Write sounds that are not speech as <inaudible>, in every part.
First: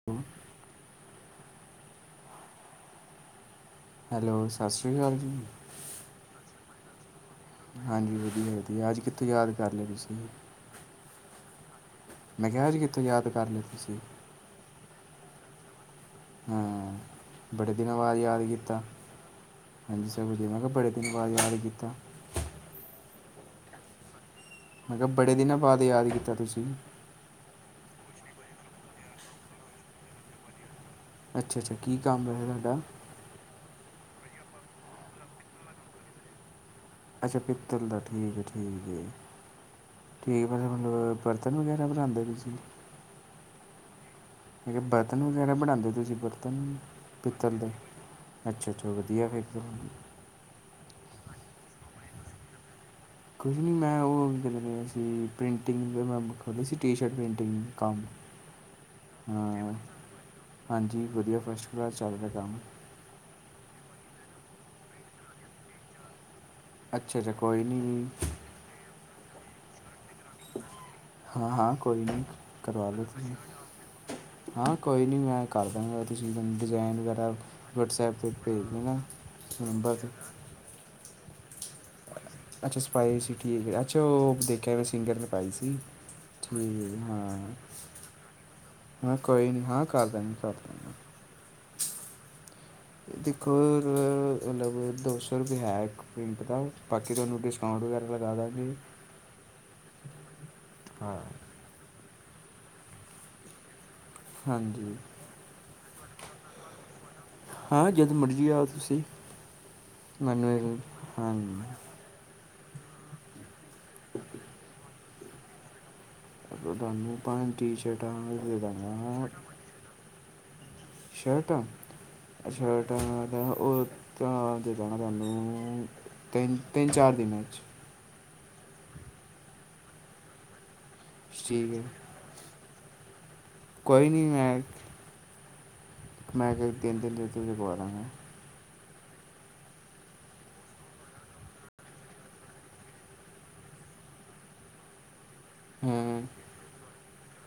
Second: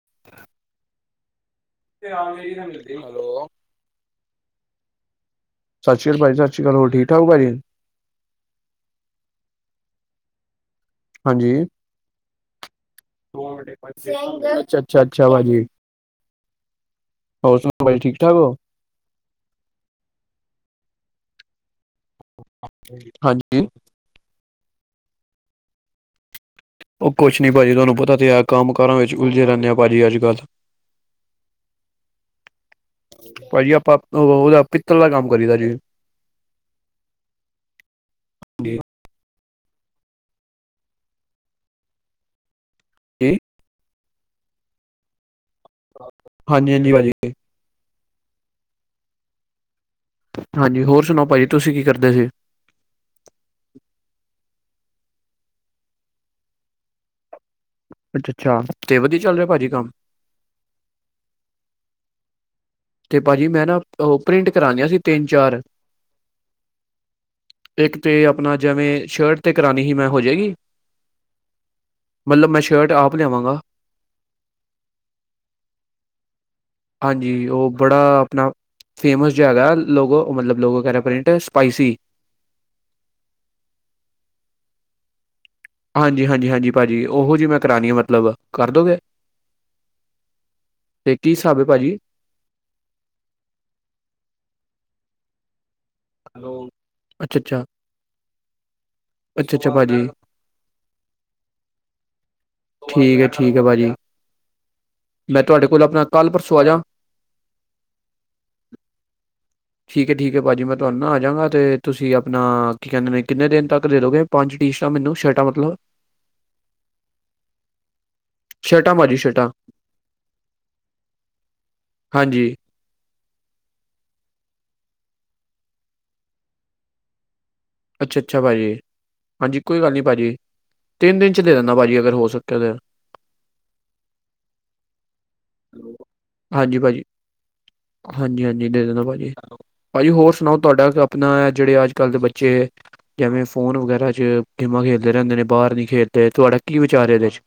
<inaudible> Hello. Hello ਸਤਿ ਸ਼੍ਰੀ ਅਕਾਲ ਜੀ। ਸਤਿ ਸ਼੍ਰੀ ਆਕਾਲ ਭਾਜੀ, ਸਤਿ ਸ਼੍ਰੀ ਅਕਾਲ ਹੋਰ, ਠੀਕ-ਠਾਕ ਹੋ ਭਾਜੀ? ਹਾਂਜੀ। ਵਧੀਆ- ਵਧੀਆ, ਅੱਜ ਕਿੱਥੋਂ ਯਾਦ ਕਰ ਲਏ ਤੁਸੀਂ? ਹਾਂਜੀ। ਮੈਂ ਕਿਹਾ ਅੱਜ ਕਿੱਥੋਂ ਯਾਦ ਕਰ ਲਿਆ ਤੁਸੀਂ ਅੱਛਾ- ਅੱਛਾ, ਅੱਛਾ, ਭਾਜੀ। ਹਾਂ ਹੋਰ ਬੜੇ ਸੁਣਾਓ ਦਿਨਾਂ ਭਾਜੀ ਠੀਕ ਬਾਅਦ ਠਾਕ ਯਾਦ ਹੋ ਕੀਤਾ। ਹਾਂਜੀ ਸਭ ਵਧੀਆ। ਮੈਂ ਕਿਹਾ ਬੜੇ ਦਿਨ ਬਾਅਦ ਯਾਦ ਕੀਤਾ। ਹਾਂਜੀ। ਮੈਂ ਕਿਹਾ ਬੜੇ ਦਿਨਾਂ ਬਾਅਦ ਯਾਦ ਕੀਤਾ ਤੁਸੀਂ। ਉਹ ਕੁਛ ਨਹੀਂ ਭਾਜੀ ਤੁਹਾਨੂੰ ਪਤਾ ਤੇ ਆ ਕੰਮ ਕਾਰਾਂ ਵਿੱਚ ਉਲਝੇ ਰਹਿਣੇ ਆ ਭਾਜੀ ਅੱਜ ਕੱਲ੍ਹ। ਅੱਛਾ ਅੱਛਾ ਕੀ ਕੰਮ ਰਿਹਾ ਤੁਹਾਡਾ। ਭਾਜੀ ਆਪਾਂ ਉਹਦਾ ਪਿੱਤਲ ਦਾ ਕੰਮ ਕਰੀਦਾ ਜੀ। ਅੱਛਾ ਪਿੱਤਲ ਦਾ ਠੀਕ ਹੈ, ਠੀਕ ਹੈ। ਠੀਕ ਹੈ ਮਤਲਬ ਬਰਤਨ ਵਗੈਰਾ ਬਣਾਦੇ ਤੁਸੀ ਕਿ ਬਰਤਨ ਵਗੈਰਾ, ਬਣਾਉਂਦੇ ਤੁਸੀਂ? ਬਰਤਨ ਹਾਂਜੀ ਭਾਜੀ ਪਿੱਤਲ ਦੇ। ਅੱਛਾ- ਅੱਛਾ, ਵਧੀਆ, ਫੇਰ ਤਾਂ। ਹਾਂਜੀ। ਹੋਰ ਸੁਣਾਓ ਭਾਜੀ, ਤੁਸੀਂ ਕੀ ਕਰਦੇ ਦੇ? ਕੁਝ ਨਹੀਂ, ਮੈਂ ਉਹ ਕ ਰਿਹਾ ਸੀ। ਪ੍ਰੇਂਟਿੰਗ ਮੈਂ ਖੋਲੀ ਸੀ। T shirt printing. ਅੱਛਾ- ਅੱਛਾ, ਤੇ ਵਧੀਆ, ਚੱਲ ਰਿਹਾ ਭਾਜੀ ਕੰਮ? ਹਾਂਜੀ। ਵਧੀਆ, ਫਸਟ ਕਲਾਸ ਚੱਲ ਰਿਹਾ ਕੰਮ। ਤੇ ਭਾਜੀ ਮੈਂ ਨਾ, ਉਹ ਪ੍ਰਿੰਟ ਕਰਾਣੀਆਂ ਸੀ। ਤਿੰਨ, ਚਾਰ। ਅੱਛਾ- ਅੱਛਾ, ਕੋਈ ਨਹੀਂ। ਇੱਕ ਤੇ ਆਪਣਾ, ਜਿਵੇਂ ਸ਼ਰਟ ਤੇ, ਕਰਾਉਣੀ ਹੀ ਮੈਂ। ਹੋ ਜਾਏਗੀ? ਹਾਂ- ਹਾਂ, ਕੋਈ ਨਾ, ਮਤਲਬ ਮੈਂ ਕਰਵਾ ਸ਼ਰਟ ਲਓ ਆਪ ਤੁਸੀਂ। ਲਿਆਵਾਂਗਾ ਹਾਂ। ਕੋਈ ਨੀ, ਮੈਂ ਕਰਦਾਂਗਾ। ਹਾਂਜੀ। ਉਹ ਬੜਾ 'ਤੇ ਆਪਣਾ, ਭੇਜ ਦੇਣਾ ਫੇਮਸ ਜਿਆ ਹੈਗਾ। ਨੰਬਰ 'ਤੇ ਲੋਗੋ, ਮਤਲਬ ਔ ਲੋਗੋਂ, ਕਹਿ ਰਹੇ ਪ੍ਰਿੰਟ। ਸਪਾਈਸੀ। ਅੱਛਾ। ਸਪਾਈ ਸੀ, ਠੀਕ ਹੈ। ਅੱਛਾ ਉਹ, ਦੇਖਿਆ ਮੈਂ, ਸਿੰਗਰ ਨੇ ਪਾਈ ਸੀ। ਹਾਂਜੀ- ਹਾਂਜੀ, ਠੀਕ ਹਾਂਜੀ, ਹੈ ਜੀ, ਭਾਜੀ ਹਾਂ ਉਹੋ ਜਿਹੀ, ਮੈਂ ਕਰਾਣੀ ਆ, ਮਤਲਬ ਕਰ ਦੋਗੇ। ਹਾਂ ਕੋਈ ਨਹੀਂ ਹਾਂ ਕਰ ਦਾਂਗੇ ਕਰ ਦਾਂਗੇ ਤੇ ਕੀ, ਹਿਸਾਬ ਹੈ, ਭਾਜੀ। ਦੇਖੋ ਮਤਲਬ, ਦੋ ਸੌ, ਰੁਪਇ ਹੈ ਇੱਕ। ਪਿ੍ਂਟ ਦਾ, ਬਾਕੀ ਅੱਛਾ ਤੁਹਾਨੂੰ ਅੱਛਾ ਡਿਸਕਊਂਟ ਵਗੈਰਾ ਲਗਾ ਦਾਂਗੇ। ਅੱਛਾ- ਅੱਛਾ, ਭਾਜੀ। ਹਾਂ। ਠੀਕ ਹੈ, ਠੀਕ ਹੈ, ਭਾਜੀ। ਹਾਂਜੀ। ਮੈਂ ਤੁਹਾਡੇ ਕੋਲ, ਆਪਣਾ ਕੱਲ, ਪਰਸੋਂ ਆ ਜਾਂ। ਹਾਂ। ਜਦ ਮਰਜ਼ੀ, ਆਓ ਤੁਸੀਂ। ਠੀਕ ਹੈ, ਠੀਕ ਹੈ, ਮੈਨੂੰ ਭਾਜੀ। ਮੈਂ ਇਹ ਤੁਹਾਨੂੰ ਆ ਜਾਵਾਂਗਾ ਹਾਂਜੀ ਤੇ ਤੁਸੀਂ। ਆਪਣਾ, ਕੀ ਕਹਿੰਦੇ ਨੇ, ਕਿੰਨੇ ਦਿਨ ਤੱਕ ਦੇ ਦੋਗੇ। ਪੰਜ ਟੀਸ਼ਟਾਂ, ਮੈਨੂੰ ਸ਼ਰਟਾਂ ਮਤਲਬ। ਮਤਲਬ ਤੁਹਾਨੂੰ, ਪੰਜ ਟੀ ਸ਼ਰਟਾਂ, ਦੇ ਸ਼ਰਟਾਂ ਭਾਜੀ ਦਾਂਗਾ। ਸ਼ਰਟਾਂ ਸ਼ਰਟਾ, ਹਾਂਜੀ ਸ਼ਰਟ ਉਹ ਜਾਣਾ ਤੁਹਾਨੂੰ ਤਿੰਨ। ਤਿੰਨ, ਚਾਰ ਦਿਨਾਂ ਚ। ਅੱਛਾ- ਅੱਛਾ, ਭਾਜੀ। ਹਾਂਜੀ, ਕੋਈ ਗੱਲ ਨਹੀਂ ਭਾਅ ਜੀ। ਤਿੰਨ ਦਿਨ ਚ, ਦੇ, ਠੀਕ ਦੇਣਾ ਹੈ ਭਾਜੀ, ਅਗਰ ਹੋ ਸਕਿਆ ਤਾਂ। ਕੋਈ, ਨਹੀਂ ਹੈੈਂ। ਹ <inaudible> ਮੈਂ ਕਿਹਾ, ਤਿਨ, ਦਿਨ ਦੇ ਵਿੱਚ- ਵਿੱਚ ਕਰਵਾ ਦਾਂਗਾ। ਹਾਂਜੀ- ਹਾਂਜੀ, ਦੇ ਦੇਂਦਾ ਭਾਜੀ। ਭਾਜੀ ਹੋਰ ਸੁਣਾਓ, ਤੁਹਾਡਾ ਆਪਣਾ, ਜਿਹੜੇ ਅੱਜ ਕੱਲ ਦੇ ਬੱਚੇ। ਜਿਵੇਂ ਫੋਨ ਵਗੈਰਾ ਚ, ਗੇਮਾਂ ਖੇਡਦੇ ਰਹਿੰਦੇ ਨੇ। ਬਾਹਰ ਨਹੀਂ ਹਾਂ ਖੇਡਦੇ। ਤੁਹਾਡਾ ਕੀ ਵਿਚਾਰ ਹੈ ਇਹਦੇ ਚ।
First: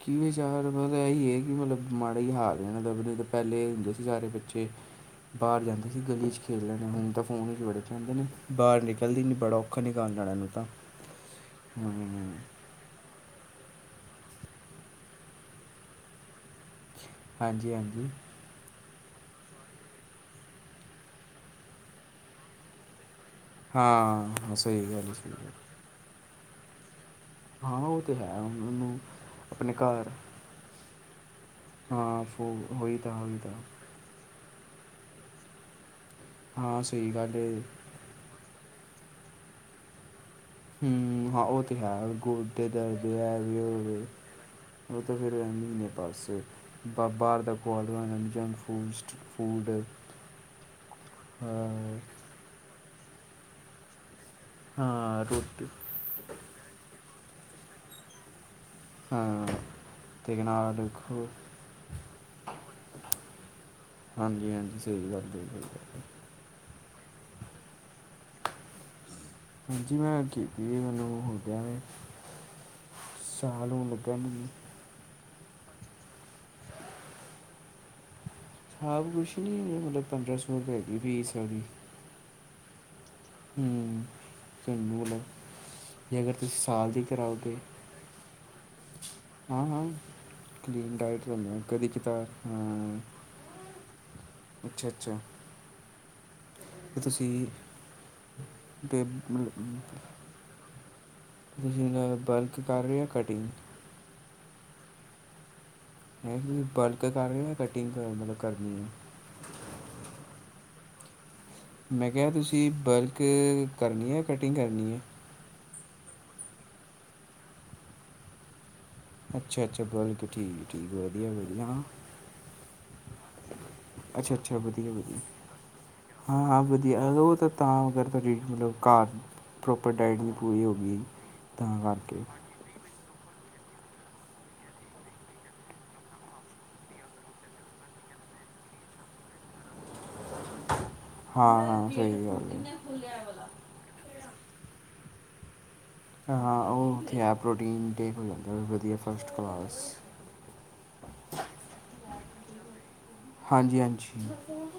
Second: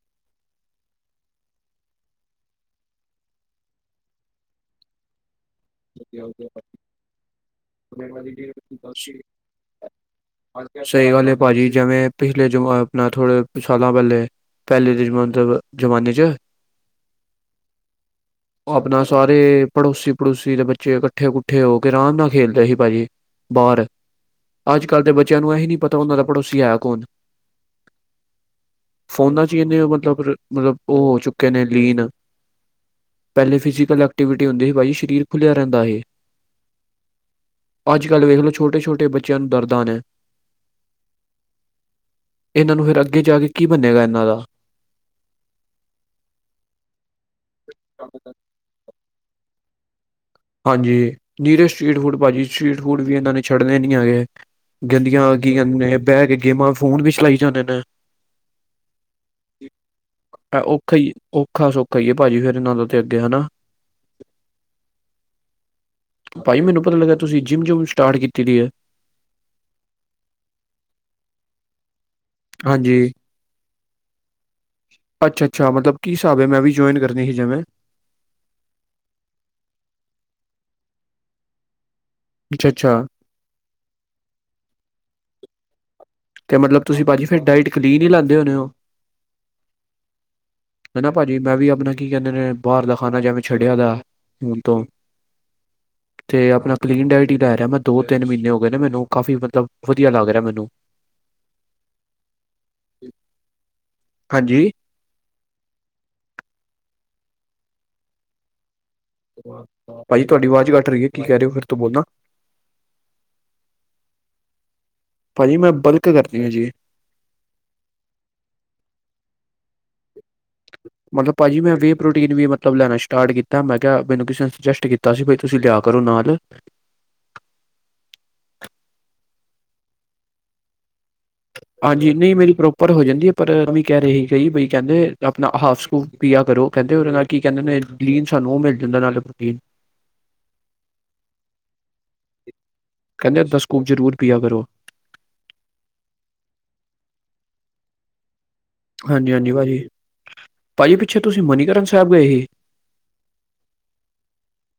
ਕੀ ਵਿਚਕਾਰ ਪਤਾ ਹੈ, ਹੀ ਹੈ ਕਿ ਮਤਲਬ ਮਾੜਾ ਹੀ ਹਾਰ ਜਾਣ ਦੱਬਦੇ ਤਾਂ ਪਹਿਲੇ ਹੁੰਦੇ ਸੀ ਸਾਰੇ ਬੱਚੇ ਬਾਹਰ ਜਾਂਦਾ, ਅਸੀਂ ਗਲੀ ਖੇਡ ਲੈਂ ਹੁਣ ਤਾਂ ਫੋਨ ਬੜੇ ਹੁੰਦੇ ਨੇ, ਬਾਹਰ ਨਿਕਲਦੀ ਬੜਾ ਔਖਾ ਨਾ ਗਾਲ ਲੇਣ ਨੂੰ ਤਾਂ, ਸਹੀ ਗੱਲ ਐ, ਭਾਜੀ ਹੂੰ ਜਿਵੇਂ ਪਿਛਲੇ ਜਮਾ, ਆਪਨਾ ਥੋੜੇ ਸਾਲਾ ਪਹਿਲੇ, ਪਹਿਲੇ ਦੇ ਮਤਲਬ ਜ਼ਮਾਨੇ ਚ। ਹਾਂਜੀ, ਹਾਂਜੀ। ਆਪਣਾ ਸਾਰੇ, ਪੜੋਸੀ ਪੁਛ। ਦੇ ਬੱਚੇ ਇਕੱਠੇ- ਕੁੱਠੇ, ਹੋ ਕੇ, ਆਰਾਮ ਨਾਲ ਖੇਲਦੇ ਸੀ ਭਾਜੀ। ਬਾਹਰ ਹਾਂ ਸਹੀ ਅੱਜ ਕੱਲ, ਦੇ ਗੱਲ ਸਹੀ ਬੱਚਿਆਂ ਗੱਲ ਨੂੰ ਇਹਹੀ ਨਹੀਂ, ਪਤਾ ਹੁੰਦਾ। ਉਹਨਾਂ ਦਾ ਪੜੋਸੀ ਹੈ, ਕੌਣ। ਹਾਂ। ਉਹ ਤਾਂ ਹੈ। ਉਹਨਾਂ ਨੂੰ ਫੋਨਾਂ 'ਚ ਹੀ ਆਪਣੇ ਇੰਨੇ ਘਰ। ਮਤਲਬ ਮਤਲਬ, ਉਹ ਹੋ ਚੁੱਕੇ ਨੇ ਲੀਨ। ਹਾਂ ਫੋ ਹੋਈ ਤਾਂ ਹੋਈ ਤਾਂ ਪਹਿਲੇ ਫਿਜ਼ੀਕਲ। ਐਕਟੀਵਿਟੀ ਹੁੰਦੀ ਸੀ, ਭਾਜੀ। ਸਰੀਰ ਖੋਲਿਆ ਰਹਿੰਦਾ ਹੈ। ਹਾਂ। ਸਹੀ ਗੱਲ ਹੈ। ਅੱਜ ਕੱਲ ਵੇਖ ਲੋ, ਛੋਟੇ- ਛੋਟੇ ਬੱਚਿਆਂ ਨੂੰ, ਦਰਦਾਂ ਹੈ। ਹੂੰ, ਹਾਂ ਉਹ ਤਿਉਹਾਰ ਗੋਦੇ ਇਹਨਾਂ ਨੂੰ ਫਿਰ ਦਰਦੇ ਅੱਗੇ ਜਾ ਕੇ ਕੀ ਬਣੇਗਾ ਐ। ਇਹਨਾਂ ਦਾ ਉਹ ਤਾਂ ਫਿਰ ਮਹੀਨੇ ਪਾਸੇ ਬਾਹਰ ਦਾ ਜੰਕ ਫਾਸਟ-ਫੂਸਟ, ਫੂਡ, ਹਾਂਜੀ ਨੀਰੇ ਸਟਰੀਟ ਹਾਂ ਫੂਡ ਭਾਜੀ ਸਟਰੀਟ ਫੂਡ ਵੀ ਇਹਨਾਂ ਨੇ ਛੱਡਣੇ ਨੀ ਹੈਗੇ। ਗੰਦੀਆਂ ਹਾਂ ਆ ਗਈ, ਜਾਂ ਰੋਟੀ ਨੇ ਬਹਿ ਕੇ ਗੇਮਾਂ ਫੋਨ ਵੀ ਚਲਾਈ ਜਾਂਦੇ ਨੇ। <unintelligible> ਅੱਖਾ ਸੁੱਖ ਹੈਏ ਭਾਜੀ ਫੇਰ ਇਹਨਾਂ ਦੇ ਤੇ ਅੱਗੇ ਹਨਾ। ਹਾਂਜੀ-ਹਾਂਜੀ, ਸਹੀ ਗੱਲ ਜੇ ਕੋਈ ਗੱਲ ਭਾਈ ਮੈਨੂੰ ਪਤਾ ਲੱਗਾ, ਤੁਸੀਂ ਜਿੰਮ ਜਿੰਮ ਸਟਾਰਟ ਕੀਤੀ ਦੀ ਹੈ। ਹਾਂਜੀ ਮੈਂ ਕੀਤੀ ਮੈਨੂੰ ਹੋ ਗਿਆਵੇ। ਹਾਂਜੀ, ਸਾਲ ਹੋਣ ਲੱਗਣ ਨੂੰ, ਅੱਛਾ-ਅੱਛਾ ਮਤਲਬ ਕੀ ਹਿਸਾਬ ਹੈ, ਮੈਂ ਵੀ ਜੁਆਇਨ ਕਰਨੀ ਸੀ ਜਿਵੇਂ ਖ਼ਬ ਕੁਛ ਨਹੀਂ ਮਤਲਬ ਪੰਦਰਾਂ ਸੌ ਰਪਏਗੀ ਫੀਸਡੀ, ਅੱਛਾ-ਅੱਛਾ, ਹੂੰ, <unintelligible> ਜੇ ਅਗਰ ਤੇ ਤੁਸੀਂ ਮਤਲਬ ਸਾਲ ਦੀ ਭਾਜੀ ਫਿਰ ਕਰਾਗੇ ਡਾਇਟ ਕਲੀਨ ਹੀ ਲੈਂਦੇ ਹੋਣੇ ਹੋ ਹਾਂ ਹਾਂ, ਕਲੀਨ ਹਨਾ ਡਾਈਟ ਭਾਜੀ ਕਹਦੇ ਮੈਂ ਐ ਵੀ ਕਦੇ ਆਪਣਾ ਕਿ ਕੀ <unintelligible> ਕਹਿੰਦੇ ਨੇ ਬਾਹਰ ਦਾ ਖਾਣਾ ਜਿਵੇਂ ਛੱਡਿਆ ਦਾ ਹੁਣ ਤੋਂ ਅੱਛਾ-ਅੱਛਾ, <unintelligible> ਤੇ ਆਪਣਾ ਕਲੀਨ ਡਾਇਟ ਹੀ ਲੈ ਰਿਹਾ ਮੈਂ ਦੋ ਤਿੰਨ ਮਹੀਨੇ ਹੋ ਗਏ, ਨੇ ਮੈਨੂੰ ਕਾਫੀ ਮਤਲਬ ਵਧੀਆ ਲੱਗ ਰਿਹਾ ਮੈਨੂੰ ਤੁਸੀਂ ਵਰਕ ਕਰ ਰਹੇ ਹੋ ਕਟਿੰਗ, ਹਾਂਜੀ, ਹੈ ਬਲਕ ਕਰ ਰਹੇ ਕਟਿੰਗ ਮਤਲਬ ਕਰਨੀ ਹੈ। ਭਾਜੀ, ਤੁਹਾਡੀ ਆਵਾਜ਼ ਘੱਟ ਰਹੀ ਹੈ, ਕੀ ਕਹਿ ਰਹੇ ਹੋ ਫਿਰ ਤੋਂ ਬੋਲਣਾ ਮੈਂ ਕਿਹਾ ਤੁਸੀਂ ਬਲਕ ਕਰਨੀ ਹੈ, ਕਟਿੰਗ ਕਰਨੀ ਹੈ। ਭਾਜੀ ਮੈਂ ਬਲਕ ਕਰਦੀ ਹਾਂ ਜੀ, ਅੱਛਾ-ਅੱਛਾ ਵਲਕ ਠੀਕ, ਠੀਕ ਵਧੀਆ ਮਤਲਬ ਭਾਜੀ ਵਧੀਆ ਮੈਂ ਵੇ ਪ੍ਰੋਟੀਨ ਵੀ ਮਤਲਬ ਲੈਣਾ ਸਟਾਰਟ ਕੀਤਾ, ਮੈਂ ਕਿਹਾ ਮੈਨੂੰ ਅੱਛਾ ਕਿਸੇ ਨੇ ਅੱਛਾ ਸੁਜੈਸਟ ਵਧੀਆ ਕੀਤਾ। ਤਾ ਸੀ ਬਈ ਤੁਸੀਂ ਲਿਆ ਕਰੋ ਨਾਲ, ਅਤੇ ਉਹ ਤਾਂ, ਤਾਂ ਅਗਰ ਤੁਹਾਡੀ ਮਤਲਬ ਘਰ ਪ੍ਰੋਪਰ ਡਾਇਟ ਨਹੀਂ ਪੂਰੀ ਹੋਗੀ। ਹਾਂਜੀ, ਨਹੀਂ ਮੇਰੀ ਪ੍ਰੋਪ ਪਰ ਹੋ ਜਾਂਦੀ ਹੈ, ਪਰ ਕਹਿ ਰਹੀ ਬਈ ਕਹਿੰਦੇ ਆਪਣਾ ਹਾਫ ਸੂਪ ਪੀਆ ਕਰੋ, ਕਹਿੰਦੇ ਉਹਦੇ ਨਾਲ ਕੀ ਕਹਿੰਦੇ। ਕਲੀਨ ਸਾਨੂੰ ਇਹ ਮਿਲ ਜਾਂਦਾ ਨਾਲੇ ਪ੍ਰੋਟੀਨ, ਹਾਂ, ਹਾਂ ਸਹੀ ਗੱਲ। ਕ ਦਸਕੂ ਜ਼ਰੂਰ ਪਿਆ ਕਰੋ। ਹਾਂ ਉਹ ਥਿਆ ਪ੍ਰੋਟੀਨ ਦੇ ਹੋ ਜਾਂਦਾ ਵਧੀਆ ਹਾਂਜੀ ਫਸਟ ਹਾਂਜੀ ਭਾਜੀ ਕਲਾਸ ਭਾਜੀ ਪਿੱਛੇ ਤੁਸੀਂ ਮਨੀਕਰਨ ਸਾਹਿਬ ਗਏ ਸੀ। ਹਾਂਜੀ ਹਾਂਜੀ।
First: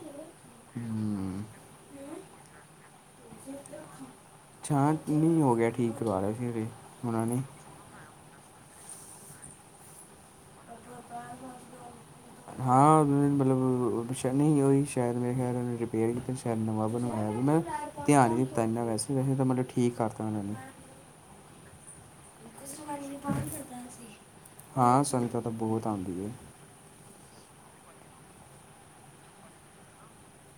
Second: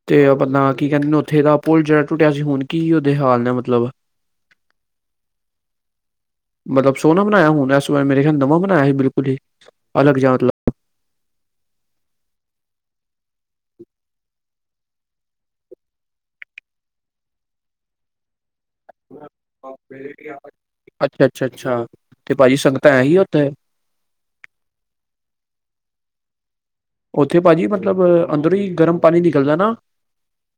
ਤੇ ਆਪਣਾ ਕੀ ਕਹਿੰਦੇ ਨੇ ਉੱਥੇ ਹੂੰ ਦਾ ਪੁਲ ਜਿਹੜਾ ਟੁੱਟਿਆ ਸੀ ਹੁਣ ਕੀ ਉਹਦੇ ਹਾਲ ਨੇ ਮਤਲਬ ਛਾ ਨਹੀਂ ਹੋ ਗਿਆ, ਠੀਕ ਕਰਵਾ ਲਿਆ ਸੀਰੇ ਮਤਲਬ ਸੋਹਣਾ ਉਹਨਾਂ ਨੇ, ਬਣਾਇਆ ਹੁਣ ਇਸ ਮੇਰੇ ਖਿਆਲ ਨਵਾ ਬਣਾਇਆ ਸੀ, ਬਿਲਕੁਲ ਹੀ ਅਲਗ ਜਾ ਮਤਲਬ <unintelligible> <unintelligible> ਹਾਂ ਮਤਲਬ ਪਛਾ ਨਹੀਂ ਉਹ ਈ ਸ਼ਾਇਦ ਮਰੇ ਖਿਆਰੇ ਰਿਪੇਅਰ ਕੀਤਾ, ਸ਼ਾਇਦ ਨਵਾਂ ਬਣਇਆਆ ਮੈਂ ਧਿਆਨ ਹੀ ਦਿੱਤਾ, ਇੰਨਾ ਵੈਸੇ ਵੈਸੇ ਤਾਂ ਮਤਲਬ ਠੀਕ ਕਰਤਾ ਉਹਨਾਂ ਨੇ ਅੱਛਾ, ਅੱਛਾ, ਅੱਛਾ, ਤੇ ਭਾਜੀ ਸੰਗਤਾਂ ਹੈ ਹੀ ਉੱਥੇ ਹਾਂ ਸੰਗਤਾਂ ਤਾਂ ਬਹੁਤ ਆਉਂਦੀ ਹੈ। ਉੱਥੇ ਭਾਜੀ ਮਤਲਬ, ਅੰਦਰੋਂ ਹੀ ਗਰਮ ਪਾਣੀ ਨਿਕਲਦਾ ਨਾ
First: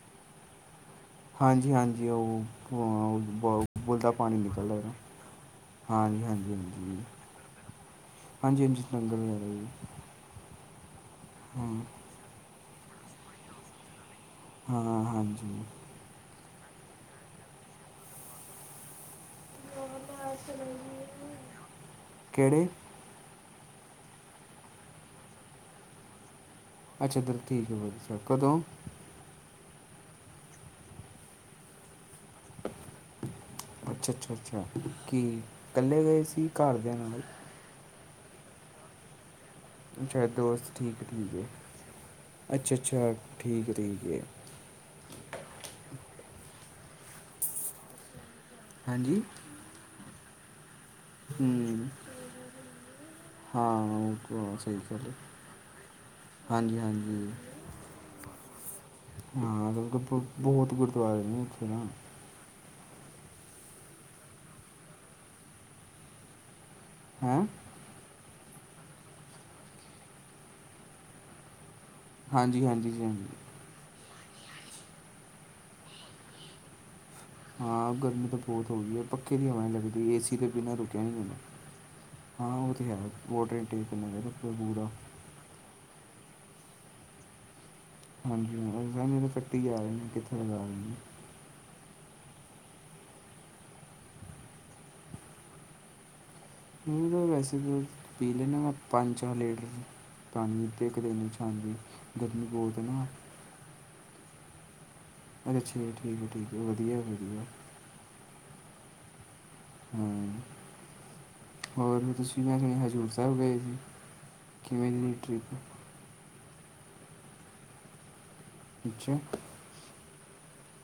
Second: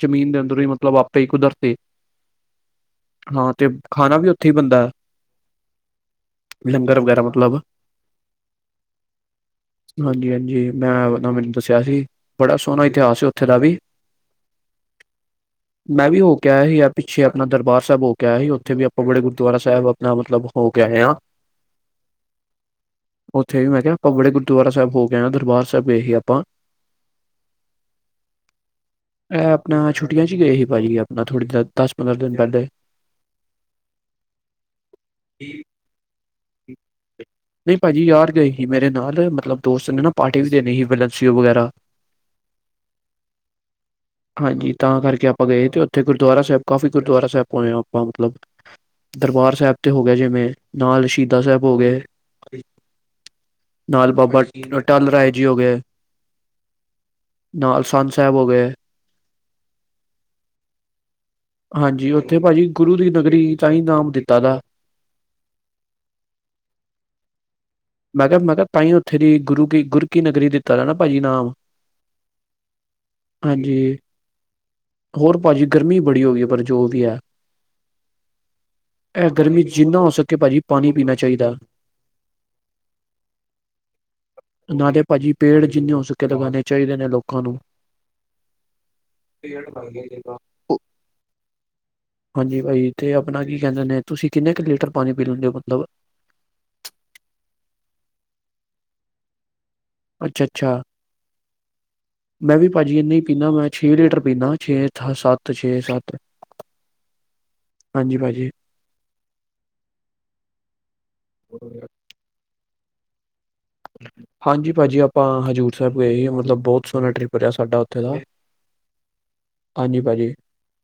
ਜਮੀਨ ਦੇ ਅੰਦਰੋਂ ਹੀ ਮਤਲਬ ਆਪ ਹਾਂਜੀ, ਹਾਂਜੀ ਉਹ ਉਬ ਹਾਂ ਤੇ ਓਬਲਦਾ ਖਾਣਾ ਵੀ ਪਾਣੀ ਉੱਥੇ ਹੀ ਨਿਕਲਦਾ ਬਣਦਾ ਜਿਆਦਾ। ਹਾਂਜੀ ਹਾਂਜੀ ਹਾਂਜੀ ਲੰਗਰ ਵਗੈਰਾ ਮਤਲਬ ਹਾਂਜੀ ਹਾਂਜੀ ਲੰਗਰ ਲਾਇਆ ਸੀ। ਹਾਂਜੀ ਹਾਂਜੀ ਮੈਂ ਉਹਨਾਂ ਮੈਨੂੰ ਦੱਸਿਆ ਸੀ ਬੜਾ ਸੋਹਣਾ ਇਤਿਹਾਸ ਸੀ ਉੱਥੇ ਦਾ ਵੀ। ਹਾਂ ਹਾਂਜੀ। ਮੈਂ ਵੀ ਹੋ ਕੇ ਆਇਆ ਸੀ ਯਾਰ ਪਿੱਛੇ ਆਪਣਾ ਦਰਬਾਰ ਸਾਹਿਬ ਹੋ ਕੇ ਆਇਆ ਸੀ ਉੱਥੇ ਵੀ ਉਹ ਬੜੇ ਗੁਰਦੁਆਰਾ ਸਾਹਿਬ ਆਪਣਾ ਮਤਲਬ ਹੋ ਕੇ ਆਏ ਆ। ਕਿਹੜੇ ਉੱਥੇ ਵੀ ਮੈਂ ਕਿਹਾ ਆਪਾਂ ਬੜੇ ਗੁਰਦੁਆਰਾ ਸਾਹਿਬ ਹੋ ਕੇ ਆਏ ਆ। ਦਰਬਾਰ ਸਾਹਿਬ ਗਏ ਸੀ ਆਪਾਂ। ਅੱਛਾ ਜੀ ਠੀਕ ਹੈ <unintelligible> ਕਦੋਂ। ਇਹ ਆਪਣਾ ਛੁੱਟੀਆਂ ਚ ਹੀ ਗਏ ਸੀ ਭਾਜੀ ਆਪਣਾ ਥੋੜ੍ਹੀ ਦਸ ਪੰਦਰਾਂ ਦਿਨ। ਲਗ ਗਏ। ਅੱਛਾ, ਅੱਛਾ, ਅੱਛਾ ਕੀ ਇਕੱਲੇ ਗਏ ਸੀ ਘਰਦਿਆਂ ਨਾਲੇ। ਨਹੀਂ ਭਾਜੀ ਯਾਰ ਗਏ ਸੀ ਮੇਰੇ ਨਾਲ ਮਤਲਬ ਦੋਸਤ ਨੇ ਨਾ ਅੱਛਾ ਪਾਰਟੀ ਦੋਸਤ ਦੇਣੀ ਸੀ ਠੀਕ ਹੈ ਵਲੈਂਸੀਓ ਠੀਕ ਹੈ ਵਗੈਰਾ। ਅੱਛਾ ਅੱਛਾ ਠੀਕ ਹੈ ਠੀਕ ਹੈ। ਹਾਂਜੀ ਤਾਂ ਕਰਕੇ ਆਪਾਂ ਗਏ ਤੇ ਉੱਥੇ ਗੁਰਦੁਆਰਾ ਸਾਹਿਬ ਕਾਫੀ ਗੁਰਦੁਆਰਾ ਸਾਹਿਬ ਹੋਏ ਹਾਂ ਆਪਾਂ ਮਤਲਬ। ਹਾਂਜੀ ਦਰਬਾਰ ਸਾਹਿਬ ਤੇ ਹੋ ਗਿਆ ਜਿਵੇਂ ਨਾਲ ਸ਼ਹੀਦਾ ਸਾਹਿਬ ਹੋ ਹੂੰ ਗਏ ਹਾਂ ਨਾਲ ਉਹ ਬਾਬਾ ਤਾਂ ਸਹੀ ਗੱਲ ਅਟੱਲ ਹੈ ਰਾਏ ਜੀ ਹੋ ਗਏ ਹਾਂਜੀ ਹਾਂਜੀ ਨਾ ਸਨ ਸਾਹਿਬ ਹੋ ਗਏ। ਹਾਂ ਬਹੁਤ ਗੁਰਦੁਆਰੇ ਨੇ ਉਥੇ ਤਾਂ। ਹਾਂਜੀ ਉੱਥੇ ਭਾਜੀ ਗੁਰੂ ਦੀ ਨਗਰੀ ਤਾਂ ਹੀ ਨਾਮ ਦਿੱਤਾ ਦਾ। ਹੈ। ਮੈਂ ਕਿਹਾ ਮੈਂ ਕਿਹਾ ਤਹੀ ਉੱਥੇ ਦੀ ਗੁਰੂ ਕੀ ਗੁਰ ਕੀ ਨਗਰੀ ਦਿੱਤਾ ਨਾ ਭਾਜੀ ਨਾਮ। ਹਾਂਜੀ ਹਾਂਜੀ ਜੀ ਹਾਂਜੀ। ਹਾਂਜੀ ਹੋਰ ਭਾਜੀ ਗਰਮੀ ਬੜੀ ਹੋ ਗਈ ਹੈ ਪਰ ਜੋ ਵੀ ਹੈ। ਹਾਂ ਗਰਮੀ ਤਾਂ ਬਹੁਤ ਹੋ ਗਈ ਹੈ ਇਹ ਪੱਖੇ ਦੀ ਗਰਮੀ ਹਵਾ 'ਚ ਜਿੰਨਾ ਹੋ ਲੱਗਦੀ ਸਕੇ ਏਸੀ ਤੋਂ ਭਾਜੀ ਬਿਨਾਂ ਪਾਣੀ ਰੁਕਿਆ ਨਹੀਂ ਪੀਣਾ ਜਾਂਦਾ ਚਾਹੀਦਾ ਹਾਂ ਉਹ ਤਾਂ ਹੈ ਬੋਤ <unintelligible> ਨਾਲ ਭਾਜੀ ਪੇੜ ਜਿੰਨੇ ਹੋ ਸਕੇ ਲਗਾਉਣੇ ਚਾਹੀਦੇ ਨੇ ਲੋਕਾਂ ਨੂੰ। ਹਾਂਜੀ ਓ ਤਾ ਕੱਟੀ ਜਾ ਰਹੇ ਨੇ ਕਿੱਥੇ ਲਗਾ ਰਹੇ ਨੇ। ਹਾਂਜੀ ਭਾਜੀ ਤੇ ਆਪਣਾ ਕੀ ਕਹਿੰਦੇ ਨੇ ਤੁਸੀਂ ਕਿੰਨੇ ਕੁ ਲੀਟਰ ਪਾਣੀ ਪੀ ਲੈਂਦੇ ਹੋ ਮਤਲਬ। ਤਾਂ ਵੈਸੇ ਤਾਂ ਪੀ ਲੈਂਦਾ ਮੈਂ ਪੰਜ-ਚਾਰ ਲੀਟਰ ਅੱਛਾ ਪਾਣੀ ਅੱਛਾ ਦਿੱਤੇ ਇੱਕ ਦਿਨ 'ਚ। ਹਾਂਜੀ। ਗਰਮੀ ਮੈਂ ਵੀ ਬਹੁਤ ਹੈ ਭਾਜੀ ਨਾ ਇੰਨਾ ਹੀ ਪੀਂਨਾ ਮੈਂ ਛੇ ਲੀਟਰ ਪੀਦਾ ਛੇ ਸੱਤ ਅਛਾ ਛੇ ਜੀ ਠੀਕ ਸੱਤ ਹੈ ਠੀਕ ਹੈ ਵਧੀਆ ਵਧੀਆ। ਹਾਂਜੀ ਭਾਜੀ। ਹਾਂ ਹੋਰ ਤੁਸੀਂ ਮੈਂ ਸੁਣਿਆ ਹਜ਼ੂਰ ਸਾਹਿਬ ਗਏ ਸੀ। ਹਾਂਜੀ ਕਿਵੇਂ ਭਾਜੀ ਦੀ ਆਪਾਂ ਟ੍ਰਿਪ ਹਜ਼ੂਰ ਸਾਹਿਬ ਗਏ ਸੀ ਮਤਲਬ ਬਹੁਤ ਸੋਹਣਾ ਟਰਿਪ ਰਿਹਾ ਸਾਡਾ ਉੱਥੇ ਦਾ। ਅੱਛਾ ਹਾਂਜੀ ਭਾਜੀ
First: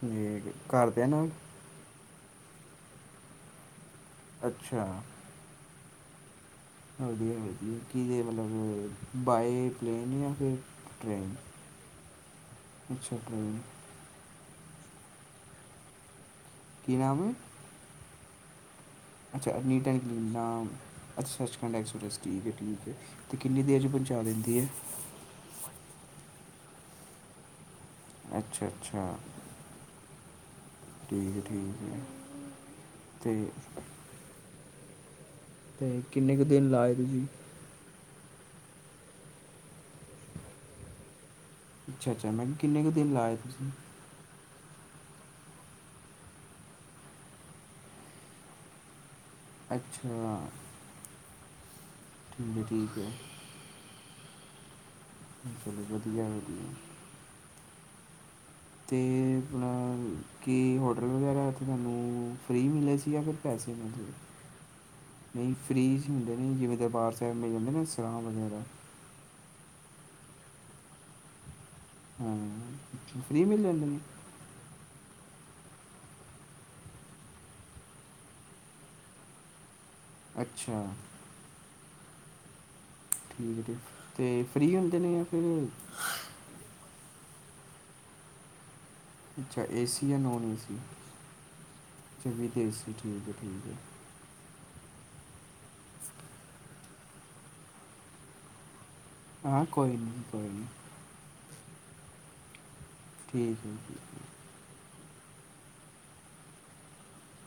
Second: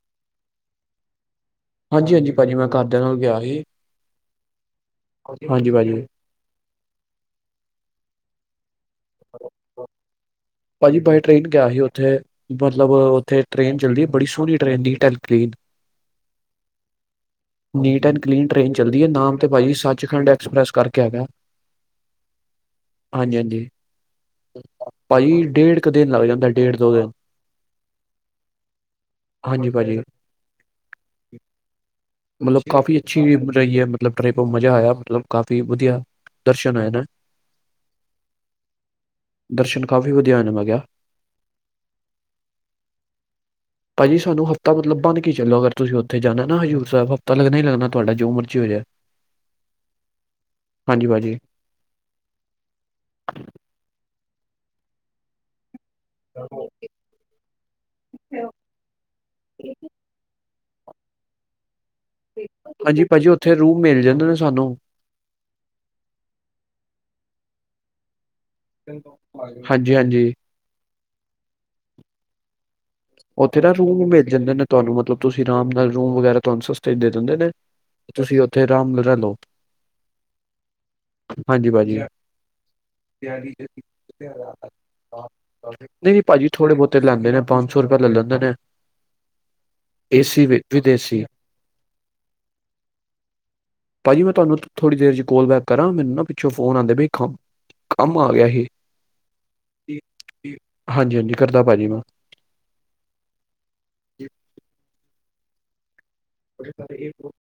ਜੀ ਘਰਦਿਆਂ ਨਾਲ। ਹਾਂਜੀ ਹਾਂਜੀ ਭਾਜੀ ਮੈਂ ਘਰਦਿਆਂ ਨਾਲ ਗਿਆ ਸੀ। ਅੱਛਾ। ਹਾਂਜੀ ਭਾਜੀ। ਵਧੀਆ ਵਧੀਆ ਕੀਤੇ ਮਤਲਬ ਬਾਏਪਲੇਨ ਜਾਂ ਫਿਰ ਬਾਏ ਟ੍ਰੇਨ ਗਿਆ ਸੀ ਉੱਥੇ ਮਤਲਬ ਉੱਥੇ ਟ੍ਰੇਨ ਚੱਲਦੀ ਬੜੀ ਸੋਹਣੀ ਟ੍ਰੇਨ ਨੀਟ ਐਂਡ ਕਲੀਨ। ਕੀ ਨਾਮ। ਨੀਟ ਐਂਡ ਕਲੀਨ ਟ੍ਰੇਨ ਚੱਲਦੀ ਹੈ ਨਾਮ ਤੇ ਭਾਜੀ ਨੀਟ ਐਂਡ ਕਲੀਨ ਸੱਚਖੰਡ ਨਾਮ ਐਕਸਪ੍ਰੈਸ ਕਰਕੇ ਏ ਹੈਗਾ ਸੱਚਖੰਡ ਐਕਸਪ੍ਰੈਸ ਠੀਕ ਏ ਠੀਕ ਏ। ਹਾਂਜੀ ਤੇ ਕਿੰਨੀ ਹਾਂਜੀ ਦੇਰ ਚ ਪਹੁੰਚਾ ਦਿੰਦੀ ਹੈ। ਭਾਜੀ ਡੇਢ ਕੁ ਦਿਨ ਲੱਗ ਜਾਂਦਾ ਡੇਢ ਦੋ ਦਿਨ। ਅੱਛਾ ਅੱਛਾ। ਹਾਂਜੀ ਭਾਜੀ ਦੇੀ ਗ ਤੇੀ ਜ। ਮਤਲਬ ਕਾਫੀ ਅੱਛੀ ਰਹੀ ਹੈ ਮਤਲਬ ਟਰਿਪ ਮਜ਼ਾ ਆਇਆ ਮਤਲਬ ਕਾਫੀ ਅਤੇ ਵਧੀਆ ਕਿੰਨੇ ਕੁ ਦਿਨ ਦਰਸ਼ਨ ਆ ਲਾਏ ਨਾ। ਤੁਸੀਂ ਦਰਸ਼ਨ ਕਾਫ਼ੀ ਵਧੀਆ ਨੇ ਮੈਂ ਕਿਹਾ ਕਿਹਾ। ਅੱਛਾ ਅੱਛਾ ਮੈ ਕਿਹਾ ਕਿੰਨ ਕੁ ਦਿਨ ਲਾਏ ਤੁਸੀਂ? ਭਾਜੀ ਸਾਨੂੰ ਹਫ਼ਤਾ ਮਤਲਬ ਬਣ ਕੇ ਚੱਲੋ ਅਗਰ ਤੁਸੀਂ ਉੱਥੇ ਜਾਣਾ ਨਾ ਹੇ ਸ ਹਫ਼ਤਾ ਲੱਗ ਹੀ ਲੱਗਣਾ ਤੁਹਾਡਾ ਜੋ ਮਰਜ਼ੀ ਹੋ ਜਾਹਾ। ਅੱਛਾ। ਹਾਂਜੀ ਭਾਅਜੀ। ਮੇਰਾ ਕੀ ਹੈ। ਚਲੋ ਵਧੀਆ ਵਧੀਆ। ਅੱਛਾ। ਅਤੇ ਆਪਣਾ ਕੀ ਹੋਟਲ ਵਗੈਰਾ ਅਤੇ ਤੁਹਾਨੂੰ ਫਰੀ ਮਿਲੇ ਹਾਂਜੀ ਸੀ ਜਾਂ ਭਾਜੀ ਫਿਰ ਉੱਥੇ ਪੈਸੇ ਰੂਮ ਮਿਲ ਜਾਂਦੇ ਨੇ ਸਾਨੂੰ ਨਹੀਂ ਫਰੀਜ਼ਚ ਹੁੰਦੇ ਨਹੀਂ ਜਿਵੇਂ ਦਰਬਾਰ ਸਾਹਿਬ ਮਿਲ ਜਾਂਦੇ ਨਾ ਸਰਾਂ ਵਗੈਰਾ। ਹਾਂਜੀ ਹਾਂਜੀ। <unintelligible> ਉੱਥੇ ਮਿਲ ਨਾ ਜਾਂਦੇ ਰੂਮ ਨੇ ਮਿਲ ਜਾਂਦੇ ਨੇ ਤੁਹਾਨੂੰ ਮਤਲਬ ਤੁਸੀਂ ਆਰਾਮ ਨਾਲ ਰੂਮ ਵਗੈਰਾ ਤੁਹਾਨੂੰ ਸਸਤੇ ਦੇ ਦਿੰਦੇ ਨੇ। ਤੁਸੀਂ ਉੱਥੇ ਰਾਮ ਲਲਾ ਲਓ। ਅੱਛਾ। ਹਾਂਜੀ ਭਾਜੀ। ਠੀਕ ਹੈ ਅਤੇ ਫਰੀ ਹੁੰਦੇ ਨੇ ਜਾਂ ਫਿਰ ਨਹੀਂ ਨਹੀਂ ਭਾਜੀ ਥੋੜੇ ਬਹੁਤੇ ਲੈਂਦੇ ਨੇ ਪੰਜ ਸੌ ਰੁਪਇਆ ਲੈ ਲੈਂਦੇ ਨੇ। ਅੱਛਾ ਏ ਸੀ ਜਾਂ ਨਾਨ ਏਸੀ ਏ ਸੀ ਵਿਦੇਸੀ ਅੱਛਾ ਵਿੱਥ ਏ ਸੀ ਠੀਕ ਹੈ ਠੀਕ ਹੈ। ਭਾਜੀ ਮੈਂ ਤੂੰਹਾਨੂੰ ਥੋੜ੍ਹੀਰ ਚ ਕੋਾਲ ਬੈਕ ਕਰਾਂ ਮੈਨੂੰ ਨਾ ਪਿੱਛੋਂ ਫੋਨ ਆਉਂਦੇ ਵੇਖਾਂ। ਕੰਮ ਆ ਗਿਆ ਸੀ। ਹਾਂ ਕੋਈ ਨਹੀਂ ਕੋਈ ਨਹੀਂ। ਹਾਂਜੀ ਹਾਂਜੀ ਕਰਦਾ ਭਾਅ ਜੀ ਮੈਂ। ਠੀਕ ਹੈ ਜੀ। ਤਾਂ ਇਹ <unintelligible>